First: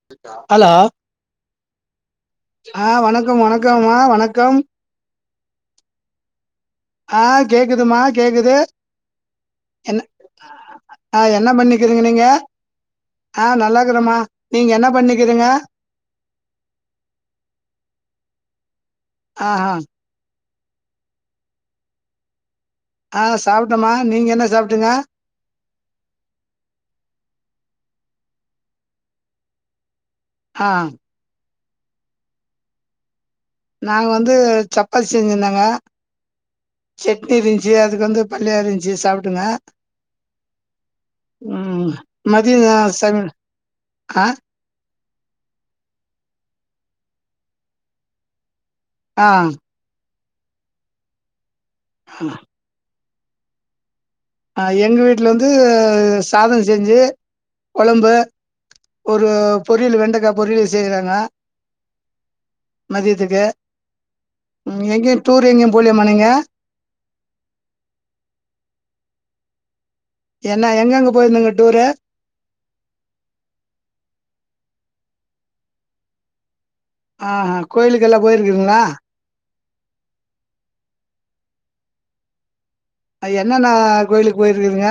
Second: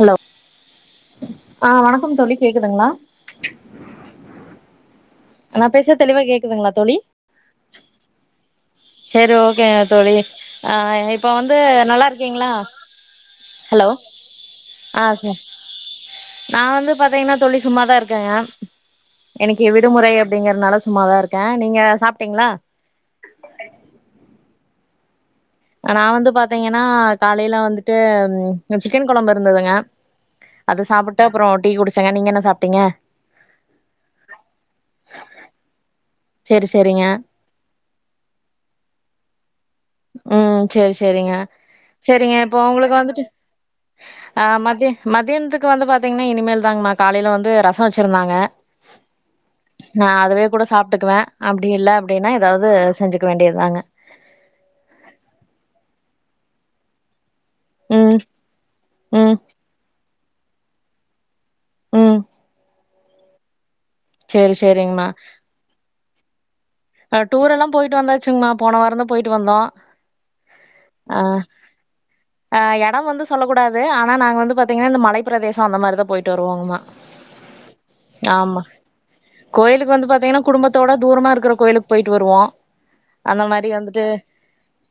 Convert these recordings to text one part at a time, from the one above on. Hello hello ஆ வணக்கம் தோழி ஆ கேக்குதுங்களா வணக்கம் வணக்கம் ம்மா வணக்கம் நா பேசற தெளிவா கேக் துங்களா தோளி ஆ கேக்குதுமா கேக்குது செரி ஓக்கே என்ன தோளி ஆ இப்ப என்ன வந்து பண்ணிக்கிறீங்க நல்லா நீங்க இருக்கீங்களா ஆ ஹலோ நல்லாக்குறேம்மா நீங்க என்ன ஆ சார் பண்ணிக்கிறீங்க நா வந்து பாத்தீங்கன்னா தோளி சும்மாதா இருக்கேங்க இன்னிக்கு ஆஹா விடுமுறை அப்படிங்கறனால சும்மாதா இருக்கே நீங்க சாப்பிட்டீங்களா ஆ சாப்பட்டமா நீங்க என்ன சாப்பிட்டிங்க நா வந்து பாத்தீங்கன்னா காலையில வந்துட்டு சிக்கன் குழம்பு இருந்ததுங்க ஆ அது சாப்புட்டு அப்புறோ டீ குடிச்சங்க நீங்க என்ன சாப்பிட்டீங்க நாங்க வந்து சப்பாத்தி செஞ்சிருந்தேங்க சரி சரிங்க சட்னி இருந்துச்சு அதுக்கு வந்து பனியாரோ இருந்துச்சு சாப்பிடுங்க உம் சரி சரிங்க ம் சரிங்க இப்போ மதிய உங்களுக்கு வந்துட்டு சமையல் ஆ மதியம் மதியானத்துக்கு வந்து பாத்தீங்கன்னா இனிமேல் தாங்க காலையில வந்து ரசோ வச்சிருந்தாங்க ஆ அதவே கூட சாப்ட்டுக்குவேன் அப்டி இல்ல அப்டின்னா ஏதாவது செஞ்சு வேண்டியது தாங்க அ எங்க வீட்ல வந்து சாதோ செஞ்சு கொழம்பு ம் ஒரு ம் பொரியல் வெண்டக்கா பொறியல் செய்றாங்க ம் மதியத்துக்கு சேரி ம் எங்கேயும் டூர் எங்கேயும் போலியமா நீங்க அ டூர் எல்லா போயிட்டு வந்தாச்சுங்மா போன வாரோந்தா போயிட்டு வந்தோ என்ன எங்கெங்க ஆ போயிருந்தீங்க டூரு ஆ எடோ வந்து சொல்லக்கூடாது ஆனா நாங்க வந்து பாத்தீங்கன்னா இந்த மலை பிரதேசோ அந்த மாரி தா போயிட்டு வருவோங்கமா ஆஹா கோயிலுக்கெல்லா ஆமா போயிருக்கீங்களா கோயிலுக்கு வந்து பாத்தீங்கன்னா குடும்பத்தோட தூரமா இருக்குற கோயிலுக்கு போயிட்டு வருவோ அந்த மாரி என்னென்ன வந்துட்டு கோயிலுக்கு போயிருக்குறீங்க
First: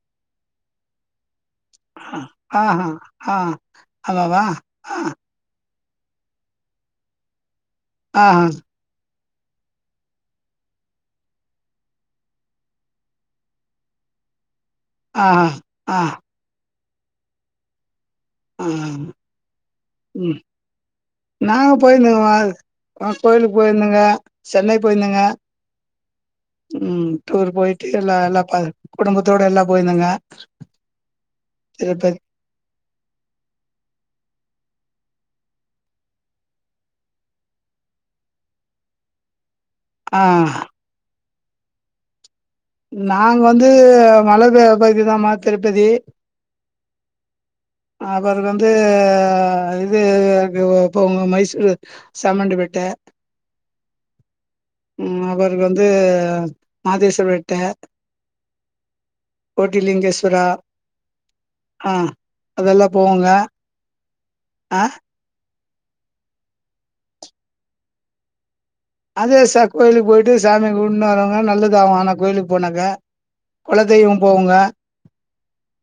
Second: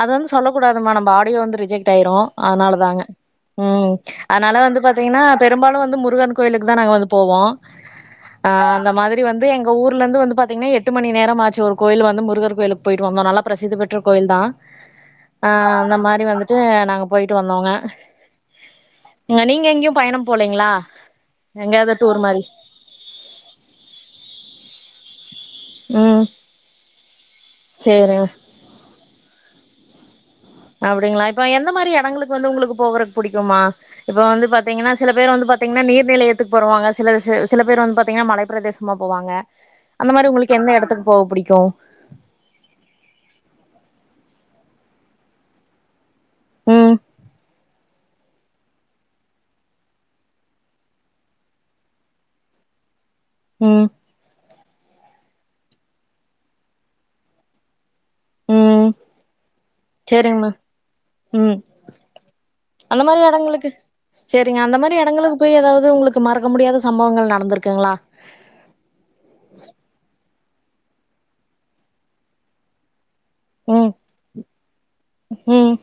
அது வந்து சொல்ல கூடாதுமா நம்ப ஆடியோ வந்து ரிஜெக்ட் ஆயிரும் ஆஹா அதனாலதாங்க ஆ ம் ஆமாவா அதனால வந்து ஆ பாத்தீங்கன்னா பெரும்பாலும் ந்து முருகன் கோயிலுக்கு தா நாங்க வந்து போவோ ஆஹா அ அந்த மாதிரி ப்டி வந்து எங்க ஊர்லந்து வந்து பாத்தீங்கன்னா எட் ட்டு மணி நேரமாச்சு ஒரு கோயில் வந்து முருகர் கோயிலுக்கு போயிட்டு வந்தோ நல்லா பிரசித பெற்ற கோயில் தா ஆ அந்த மாரி வந்துட்டு நாங்க போயிட்டு வந்தோங்க ஆ அ நீங்க எங்கேயும் பயணம் ம் போலீங்களா? நாங்க எங்கயாவது டூர் போயிருந்தங்க வா மாரி? அ கோயிலுக்கு போயிருதங்க சென்னை போயிருந்தங்க ம் ம் டூர் போயிட்டு எல்லா சேரிங்க. எல்லா பா குடும்பத்தோட எல்லா போயிந்தங்க அப்புடிங்களா இப்ப எந்த மாரி எடங்களுக்கு வந்து உங்களுக்கு போகுறக் புடிக்குமா இப்ப வந்து பாத்தீங்கன்னா சில பேர் வந்து பாத்தீங்கன்னா நீர்நிலையத்துக்கு போருவாங்க சில சில சில பேர் வந்து பாத்தீங்கன்னா மலைப்ப பிரதேசமா போவாங்க அந்த ஆ மாரி உங்களுக்கு எந்த எடத்துக்கு போக புடி டோ நாங்கள் வந்து மலை ப- பகுதி தா மா திருப்பதி ம் அப்புறோ வந்து இது க்கு போங்க மைசூர் செமண்டிபேட்டை ம் ம் அவர் வந்து மாதேஸ்வர் வெட்டே ம் செரிங்னா ம் ஆ அதெல்லா அந்த மாரி போவோங்க எடங்களுக்கு செரிங்க அந்த ஆ மாரி எடங்களுக்கு போய் ஏதாவ் து உங்குளுக்கு மறக்க முடியாத சம்பவங்கள் நடந்திருக்குங்ளா அதே சாக் கோயிலுக் போய் ட்டு சாமி கும்ட்டு வரவங்க நல்லது ஆவு ஆனா கோயிலுக் போனாக்கா குல ம் தெய்வோ போவுங்க ம்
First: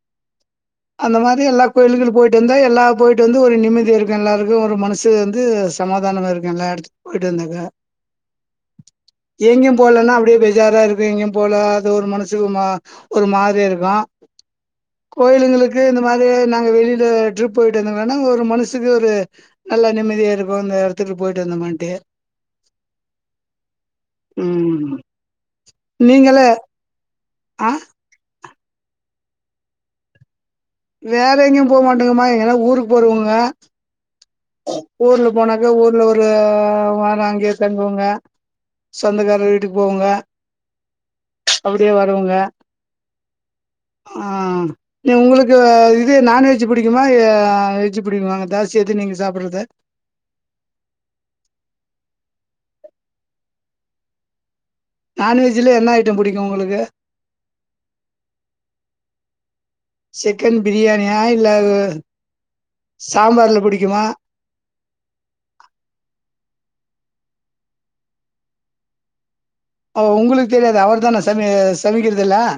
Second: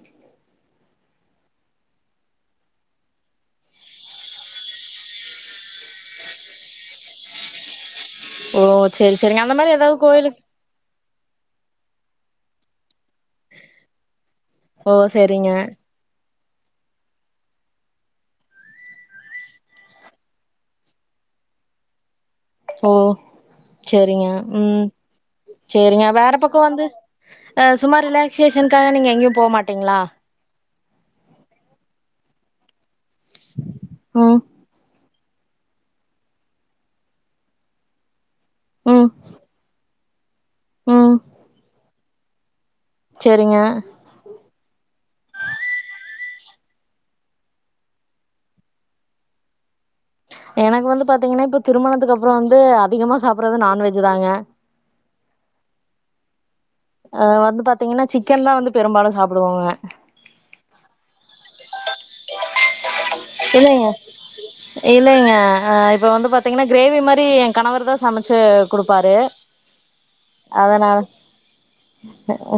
அந்த மாரி எல்லா கோயில்களு போய்ட்டு வந்தா எல்லா போய்ட்டு வந்து ஒரு நிம்மதி இருக்கு எல்லாருக்கு ஒரு மனசு வந்து சமாதானமா இருக்கு எல்லா எடத்துக்கு போய்ட்டு வந்தாக்க ஓ செரி செரிங்க அந்த மாரி எங்க்யு ஏதாவது போலன்னா அப்டே கோயிலுக்கு பெஜாரா இருக்கு எங்க்யு போல அது ஒரு மன சு ஒ மா ஒரு மாரியா ருக்கோ ஓ செரிங்க க்கு இந்த மாரி கு நாங்க வெளியில ட்ரிப் போய்ட்டு வந்தோன்னா ஒரு மனசுக்கு ஒரு நல்ல நிம்மதியா இருக்கோ அந்த எடத்துக்கு போய்ட்டு வந்தமேன்ட்டு ஓ செரிங்க ம் செரிங்க வேற நீங்களே பக்கோ வந்து அ ஆ சும்மா ரிலாக் ஸேஷனுக்காக நீங்க எங்யு போ மாட்டீங்ளா வேற எங்யு போக மாட்டேங்கமா எங்கன்னா ஊருக் போறவுங்க ம் ஊர்ல போனாக்க ஊர்ல ஒரு வாரோ அங்க்யே தங்குவுங்க ம் சொந்தக்கார வீட்டுக்கு போவோங்க ம் அப்டியே வ செரிங்க [unintelligible] அ நீ உங்குளுக்கு இ ங்கு நான்வெஜ்ஜு புடிகுமா எ வெஜ்ஜு புடிக்குமாங்க தாசிதி எது நீங்க சாப் பட்ருது எனக்கு வந்து பாத்தீங்கன்னா இப்ப திருமணத்துக்கு அப்புறோ வந்து அதிகமா சாப்றது நான்வெஜ்ஜு தாங்க நான்வெஜ்ல என்ன ஐட்டம் பிடிக்கும் உங்களுக்கு அ வந்து பாத்தீங்கன்னா சிக்கன் தா வந்து பெரும்பாலு சாப் டுவோங்க சிக்கன் [unintelligible] இல்லைங்க பிடிக்குமா இல்லைங்க அ இப்ப வந்து பாத்தீங்கன்னா கிரேவி மா ரி என் கணவர் தா சமச்சு குடுப்பாரு ஓ உங்களுக்கு தெரியாது அதனால அவர் தான சம சமைக்கிறதுல்ல அ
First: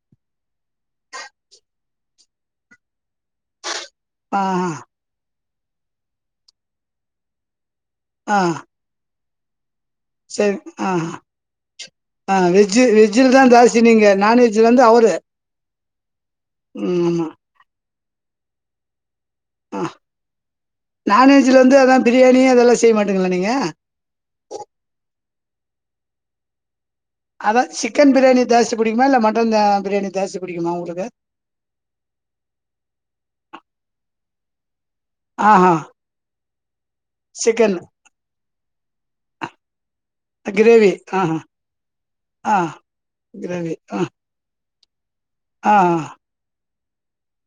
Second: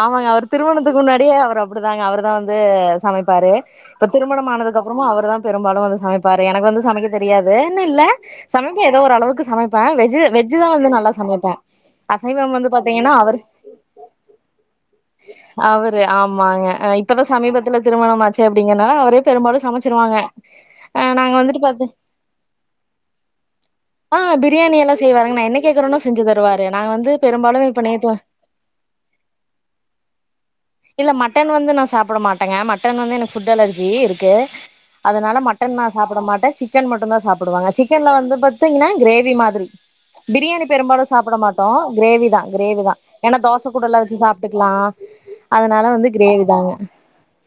ஆமாங்க அவர் திருமணத்துக்கு முன்னாடியே அவரு அப்பிடிதாங்க அவர் தா வந்து சமைப்பாரு இப்ப ஆ ஆ திருமணமானதுக்கப் அவரு தா பெரும்பாலு வந்து சமைப்பாரு எனக்கு வந்து சமைக்க தெரியாது ன் இல்ல ஆ, சமைப்பே எதோ ஒரு அளவுக்கு சமப் தா வெஜ்ஜூ சரி வெஜ் தா ஆ வந்து நல்லா சமைப்பே ஆ அசைவம் வந்து வெஜ்ஜு பாத்தீங்கன்னா வெஜ்ஜில அவரு தான் ஜாஸ்தி நீங்க நான்வெஜ்ல வந்து அவரு அவரு ஆமாங்க ம் இப்பதா ஆமா சமீபத்துல திருமணம் ஆச்சு அப்டிங்கன்னா அவரே பெரு ஆ சமச்சிருவாங்க அ நாங்க நான்வெஜ்ல வந்துட்டு வந்து பாத்த அதா பிரியாணி அதெல்லா செய்ய மாட்டீங்களா நீங்க ஆ பிரியாணி எல்லா செய்வாருங்க நா என்னைக்கு கேக்கறேணோ செஞ்சு தருவாரு நா வந்து அதா பெரும்பாலு இப்ப நேத்து சிக்கன் பிரியாணி ஜாஸ்தி புடிக்குமா இல்ல மட்டன் ஜா பிரியாணி ஜாஸ்தி புடிக்குமா உங்களுக்கு இல்ல வந்து மட்டன் வந்து நா சாப்ட மாட்டேங்க மட்டன் வந்து எனக்கு ஃபுட் அலர்ஜி இரு க்கு அதனால ஆஹா மட்டன் நா சாப்பிட மாட்டே சிக்கன் மட்டு தா சாப்புடுவங்க சிக்கன் சிக்கன்ல வந்து ப த்தீங்கன்னா கிரேவி மாதிரி பிரியாணி கிரேவி பெரும்பாலு சாப்ட ஆஹா மாட்டோ கிரேவி தா ஆ கிரேவிதா ஏன்னா தோச கிரேவி கூடல்லா ஆ வெச்சு சாப்ட்டுக்லா ஆ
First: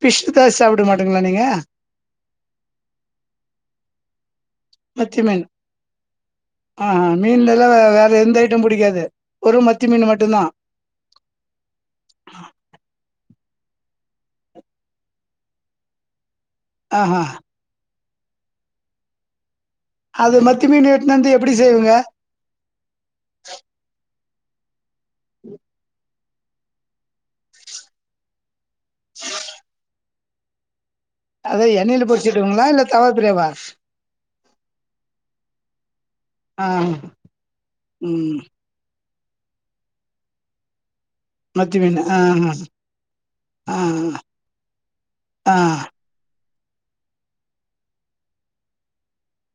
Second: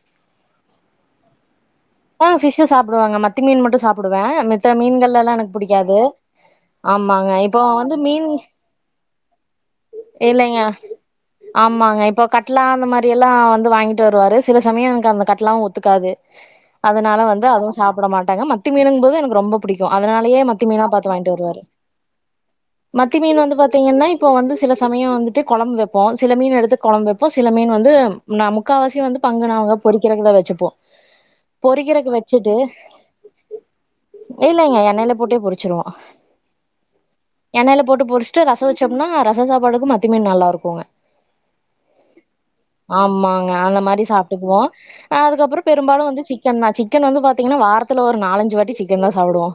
பிஷ் தா சாப்ட மாட்டீங்களா நீங்க ஆ ஃபிஷ்ஷு சாப்டுவேங்க மத்தி மீன் மட்டு சாப்புடுவே ம த்த மீன்கள் மத்தி எல்லா மீன் எனக்கு புடிக்காது ஆஹா ஆமாங்க இப்போ மீன்லல்லா வந்து வேற மீன் எந்த ஐட்டம் புடிக்காது வெறு மத்தி மீன் மட்டுந்தா இல்லைங்க ஆமாங்க இப்ப கட்லா அந்த மாரியெல்லா வந்து வாங்கிட்டு வருவாரு சில சமயம் எனக்கு அந்த கட்லாவு ஒத்துக்காது அதனால ஆஹா வந்து அதுவு சாப் புட மாட்டாங்க மத்தி மீனுங் போது எனக்கு ரொம்ப பிடிக்கு அது அதனாலயே மத்தி மீனா மீன் பாத்து எட்னாந்து வாங்கிட்டு எப்டி வருவாரு செய்வீங்க மத்தி மீன் வந்து பாத்தீங்கன்னா இப்போ வந்து சில சமயோ வந்துட்டு கொழம்பு வெப்போ சில மீன் எடுத்து கொழம்பு வெப்போ சில மீன் வந்து நமக் முக்காவசி வந்து பங்கனாவா பொருக் கிடங்ல வச்சுப்போ அத எண்ணெயில பொறிக்கிறக்கு பொறிச்சிடுங்களா இல்ல தவா பிரேய்வா இல்லங்க என்னைல போட்டே போரிச்சிருவோ ஆ எண்ணெய்ல போட்டு ம் பொறிச்சுட்டு ரசம் வச்சோம்னா ரசம் சாப்பாடுக்கு மத்திமீன் நல்லா இருக்கும்ங்க மத்தி மீன் ஆஹா ஆமாங்க ஆ அந்த மாரி சாப்டுக்குவோ ஆ அதுக்கப்றோ பெரும்பாலு வந்து சிக் ன்னா சிக்கன் வந்து பாத்தீங்கன்னா வாரத்துல ஒரு நாலஞ்சு வாட்டி சிக்கன் தா சாப்புடுவோ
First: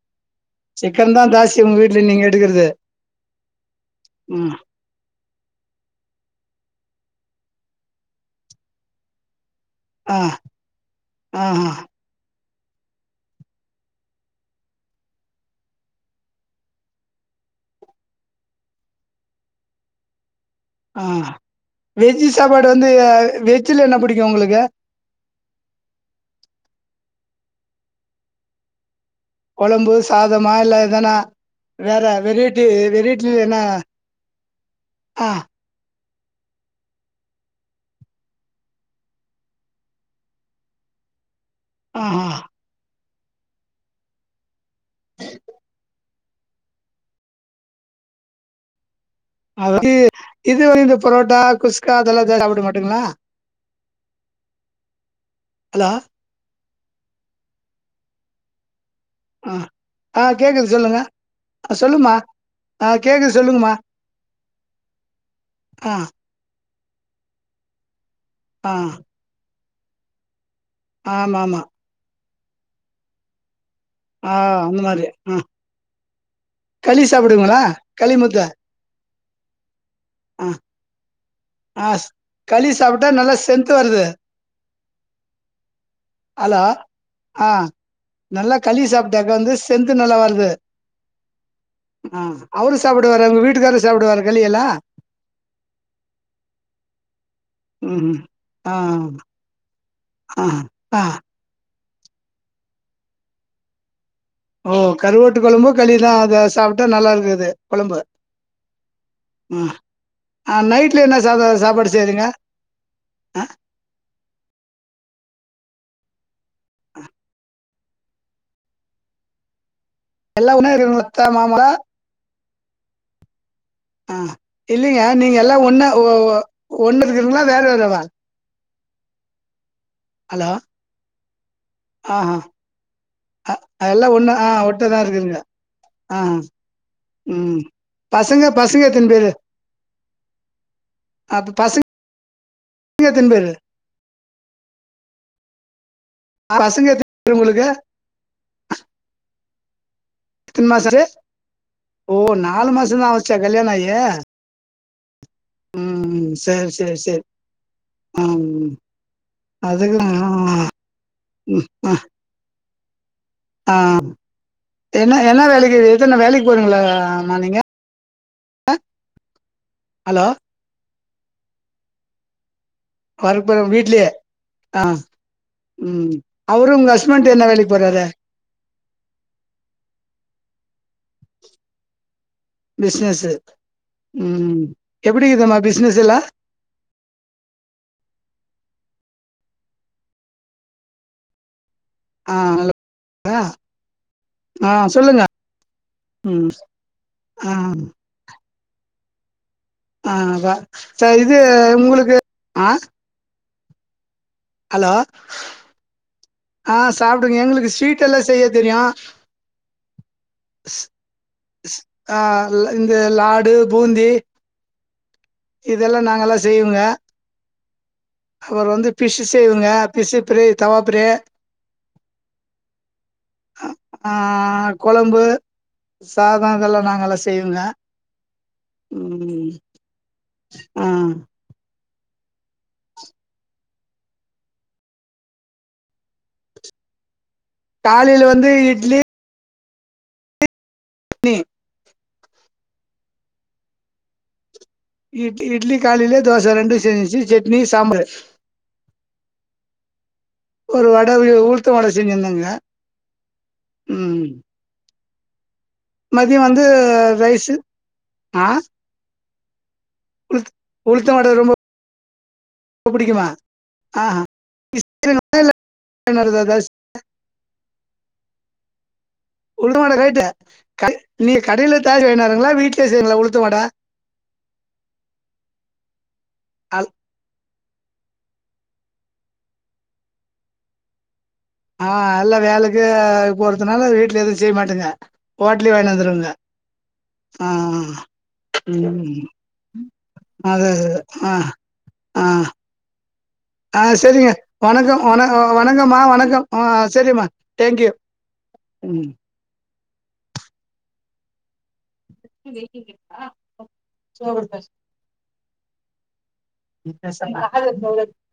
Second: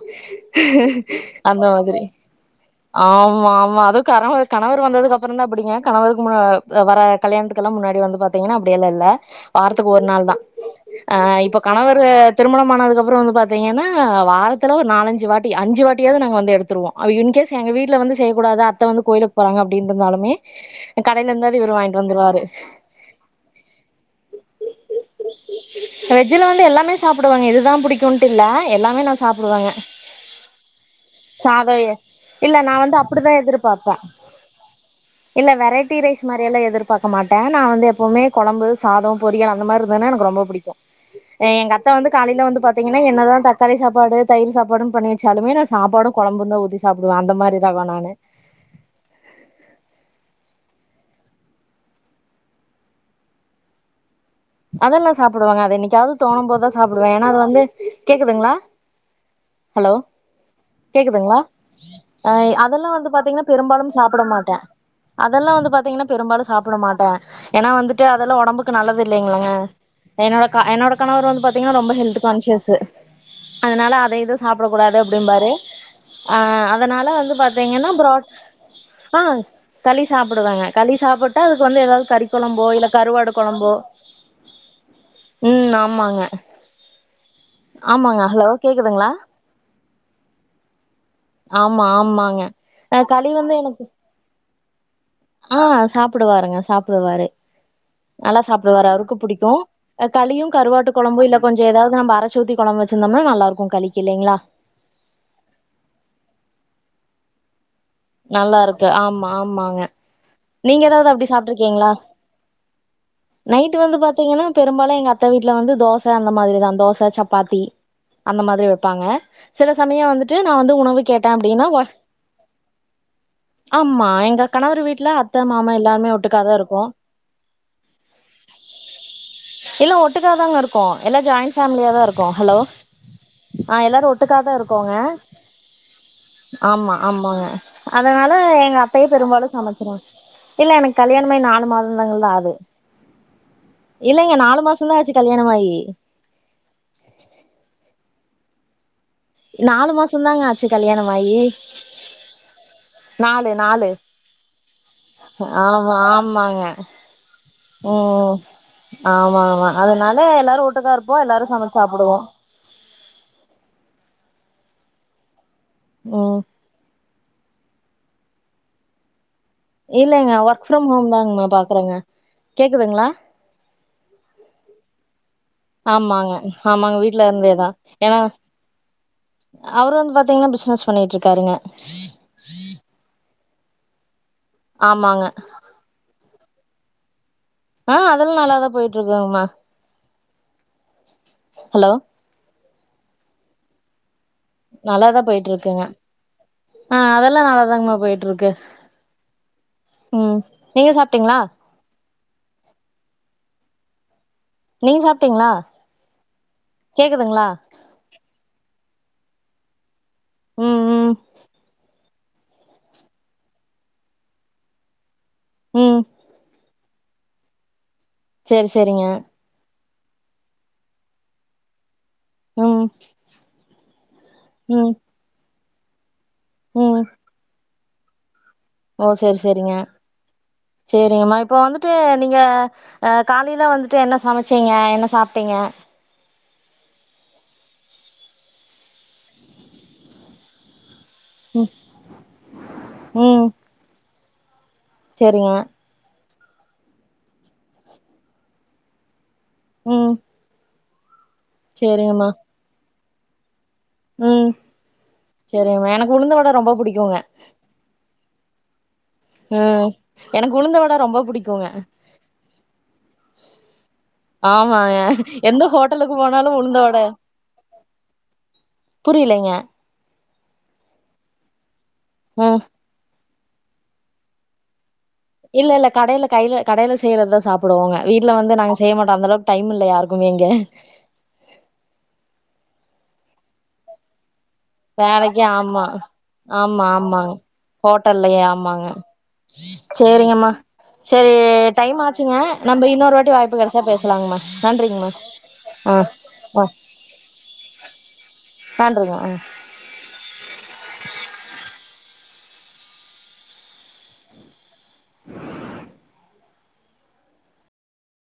சிக்கன் தா அந்த ஜாஸ்தி உங்க மாதிரி வீட்ல நீங்க எடுக்கறது ஆமா ஆமா அது கரவ ம் கணவர் வந்ததுக்கப் அப்பறந்தா அப்டிங்க கணவருக்கு முன்ன வர கல்யாணத்துக்கெலா முன்னாடி வந்து பாத்திங்கனா அப்டி எல்லா இல்ல வாரத்துக்கு ஒரு ஆ நாள் தா ஆ இப்ப கணவரு திருமணமானதுக்கப்புற வந்து பாத்திங்கனா வாரத்துல ஒரு நாலஞ்சு வாட்டி அஞ்சு வாட்டியாது நாங்க வந்து எடுத்துருவோ யுன்கேஸ் எங்க வீட்ல வந்து செய்யக்கூடாது அத்த வந்து கோயிலுக்கு போறாங்க அப்டின்ருந்தாலுமே ஆ வெஜ் சாப்பாடு வந்து வெஜ்ல என்ன பிடிக்கு உங்ளுக்கு வெஜ் இதுல வந்து எல்லாமே சாப்டுவாங்க இதுதா பிடிக்குன்ட்டு இல்ல எல்லாமே நா சாப்டுவாங்க கொழம்பு சாதமா இல்ல எதனா சாதோ வேற இல்ல வெரெய்ட்டி நா வந்து அப்டிதா வெரெய்ட்டில என்ன எதிர்பாப்பே ஆ இது மாரியெல்லா எதிர்பாக்க மாட்டே நா வந்து எப்பவுமே கொழம்பு, சாத, பொரியல் அந்த மாரி இருந்துதுனா எனக்கு ரொம்ப புடிக்கு எ எங்க அத்த ஆ வந்து ஆ காலையில வந்து பாத்தீங்க என்னதா தக்காளி சாப்பாடு, தயிர் சாப்பாடுன் பண்ணி வச்சாலுமே நா சாப்பாடு கொழம்புந்தா ஊத்தி சாப்டுவ அந்த மாரி தவா நானு அவுரு இது வந்து பரோட்டா, குஸ்கா அதெல்லா சாப்ட மாட்டங்ளா அதெல்லாஸ் சாப்புடுவாங்க அது ஹலோ என்னைக்காவது தோணும் போதாஸ் சாப்பிடுவே ஏன்னா அது வந்து கேக்குதுங்ளா ஆ ஹலோ ஆ கேக்குது சொல்லுங்க கேக்குதுங்ளா ஆ சொல்லுமா அ அதெலா ஆ வந்து கேக்குது பாத்திங்னா சொல்லுங்கமா பெரும்பாலும் சாப்ட மாட்டே அதெல்லா வந்து ஆ பாத்திங்னா பெரும்பாலு சாப் புட மாட்டே ஏன்னா வந்துட் ஏ அதெல்லா ஒடம்புக்கு ஆ நல்லது ங்ளங்க என்னோட அ என்னோட கணவர் ஆமா வந்து ஆமா பாத்திங்னா ரொம்ப ஹெல்த் கான்ஷியஸு அதனால அத ஆ எது சாப்புட அந்த கூடாது மாரி ஆ அப்டிம்பாரு ஆ களி அதனால வந்து சாப்டுவீங்களா பாத்திங்கனா களி புரோட் முத்த ஆ களி ஆ சாப்டுவங்க களி சாப்பிட் அதுக்கு வந்து ஆ எதாவுது ஸ் கறி கொழம்போ களி இல்ல சாப்ட்டா கருவாடு நல்லா கொழம்போ ஸ்ட்ரென்த் வருது ம் ஆமாங்க ஹலோ ஆ ஆமாங்க ஹலோ நல்லா களி கேக்குதுங்களா சாப்ட்டாக வந்து ஸ்டென்த்து நல்லா வருது ஆமா ஆ ஆமாங்க அவரு அ சாப்டுவாரா களி உங்க வந்து வீட்டுக்காரர் எனக்கு சாப்டுவாரா களி எல்லா ஆ சாப்டுவாருங்க சாப்டுவாரு ம் நல்லா ஆ சாப்டுவார் அவருக்கு புடிக்கு அ ஆ கலியு கருவாட்டு ஆ கொழம்பு இல்ல கொஞ்ச ஏதாவ் நம்ப அரச்சி உத்தி கொழம்பு வெச்சிருந்தோம்னா நல்லா இருக்கு களி ஓ கருவோட்டு கொழம்பு களிதா அத சாப்ட்டா நல்லா இருந்துது நல்லா இருக்கு ஆமா ம் ஆமாங்க ஆ நீங்க நைட்ல ஏதாவது என்ன அப்டி சாதா சாப்ட்ருக்கீங்களா சாப்பாடு செய்றீங்க அ நைட்டு வந்து பாத்தீங்கன்னா பெரும்பாலு எங்க அத்த வீ ட்ல வந்து தோச அந்த மாரி தா தோச சப்பாத்தி அந்த மாதிரி வெப்பாங்க சில சமையோ வந்துட்டு எல்லா நா ஒன்னா வந்து உணவு இருக்குங்களா அத்த கேட்டே மாமா அப்டின்னா ஒ ஆமா ஆஹ் எங்க கணவர் இல்லலைங்க நீங்க இல்லிங்க வீட்ல நீங்க அத்த எல்லாம் மாமா ஒண்ண எல்லாருமே ஒட்டுக்காதா இருக்கோ ஒண்ணறீங்களா வேற வேற வா இல்ல ஒட்டுக்கா தாங்க இருக்கோம் எல்லாம் ஜாயிண்ட் ஃபேமிலியா தான் இருக்கும் ஆஹா ஹலோ ஆ அ எல்லா எல்லாரும் ஒன்னு ஒட்டுக்காக ஆ தான் இருக்கோங்க ஒட்டதா இருக்குதுங்க ஆ ஆமா ஆமாங்க ம் அதனால பசங்க எங்க பசங்க அத்தையே எத்தினி பேரு பெரும்பாலும் சமைச்சுருவங்க இல்ல எனக்கு கல்யாணம அப்ப நாலு பசங்க மாதம் தாங்க தான் ஆது எத்தினி பேரு இல்லைங்க நாலு மாசம் ஆச்சு கல்யாணமாயி பசங்க எத்தினி பேரு உங்களுக்கு நாலு மாசம் தாங்க ஆச்சு எத்தினி மாச கல்யாணமாயி ஓ நாலு மாசந்தா ஆச்சா நாலு கல்யாண ஆயி நாலு ஆமா ம் ஆமாங்க சேரி சேரி சேரி உம் ம் ஆமா ஆமா அதுக்கு அதனால எல்லாரும் ஒட்டுக்கா இருப்போம் எல்லாரும் சமைச்சி ம் சாப்புடுவோம் ஆ என்ன என்ன வேலைக் எத்தனை ம் வேலைக்கு போறங்களா ஆமா நீங்க ஹலோ இல்லைங்க ஒர்க் ஃப்ரம் ஹோம் தாங்க உங்கள பாக்குறேங்க கேக்குதுங்களா ஒர்க் போற வீட்லயே ஆ ம் ஆமாங்க அவரு உங்க ஆமாங்க வீட்டுல ஹஸ்பண்ட் என்ன வேலைக்கு இருந்தேதான் போறாரு ஏன்னா அவரு வந்து பாத்தீங்கன்னா பிசினஸ் பண்ணிட்டு இருக்காருங்க பிசினஸ் உம் ஆமாங்க எப்படி இருக்கும்மா பிசினஸ் எல்லாம் ஆ அதெல்லாம் நல்லாதான் போயிட்டு இருக்கங்கமா ஹலோ ஆ நல்லா போயிட்டு இருக்கா ஆ சொல்லுங்க நல்லாதான் போயிட்டு இருக்குங்க ம் ஆஹ் அதெல்லா நல்லாதாங்கமா போயிட்டு இருக்கு ம் ஆஹ நீங்க ச இது சாப்ட்டீங்களா உங்களுக்கு ஆஹ் நீங்க சாப்பிட்டீங்களா ஆஹ் சாப்பிடுங்க எங்களுக்கு ஸ்வீட் எல்லா செய்ய தெரியு ஆ ம் ம் ஆஹ் இந்த லாடு பூந்தி ம் இதெல்லா நாங்கல்லா செய்வோங்க சேரி அப்புறம் வந்து சேரிங்க ஃபிஷ்ஷு செய்வோங்க பிஷ்சு ஃப்ரே தவா ஃபிரே உம் ஆஹ் ஆஹ் கொழம்பு சாதம் இதெல்லா ம் நாங்கயெல்லா செய்வோங்க ஓ சேரி ம் சேரிங்க ஆ சேரிங்கம்மா இப்ப வந்து ட்டு நீங்க அஹ் காலையிலா வந்துட்டு என்ன சமைச்சீங்க என்ன சாப்பிட்டீங்க காலையில வந்து இட்லி ஹம் ம் இ சேரிங்க இட்லி காலேல தோச ரெண்டு செஞ்சுச்சு சட்னி சாம்பார் உம் ஒருவா ட உள்த்த வட செஞ்சிருந்தங்க உம் சேரிம்மா எனக்கு உளுந்து மதியோ வட ரொம்ப புடிக்குங்க ஆஹ் ம் எனக்கு உளுந்துவட ரொம்ப புடிக்குங்க புடிக்குமா ஆஹா ஆமாங்க எந்த ஹோட்டலுக்கு போனாலு ஏதாவது உளுந்துவட உளுந்து வட ரைட்டு க நீ கடையிலத் ஆ வீட்லேய செய்வங்களா உளுத் து வட இல்ல இல்ல கடையில கையில கடையில செய்யறதுதான் சாப்பிடுவோங்க வீட்டுல வந்து நாங்க செய்ய மாட்டோம் அந்த அளவுக்கு டைம் இல்லை யாருக்குமே எங்க ஆஹ் எல்ல வேலைக்கு போறதுனால வீட்ல எது வேலைக்கு ஆமா ஆமா ஆமாங்க ஆ ஹோட்டல்லயே ஆமாங்க ம் சரிங்கம்மா அது சரி டைம் ஆச்சுங்க நம்ம இன்னொரு வாட்டி வாய்ப்பு கிடைச்சா ஆஹ் சரிங்க பேசலாங்கம்மா வணக்கம் நன்றிங்கம்மா வணக்கம்மா ஆ வணக்கம் ஆ சரிம்மா தேங்க்யூ ம் நன்றிங்க [inaudible] [inaudible] [unintelligible]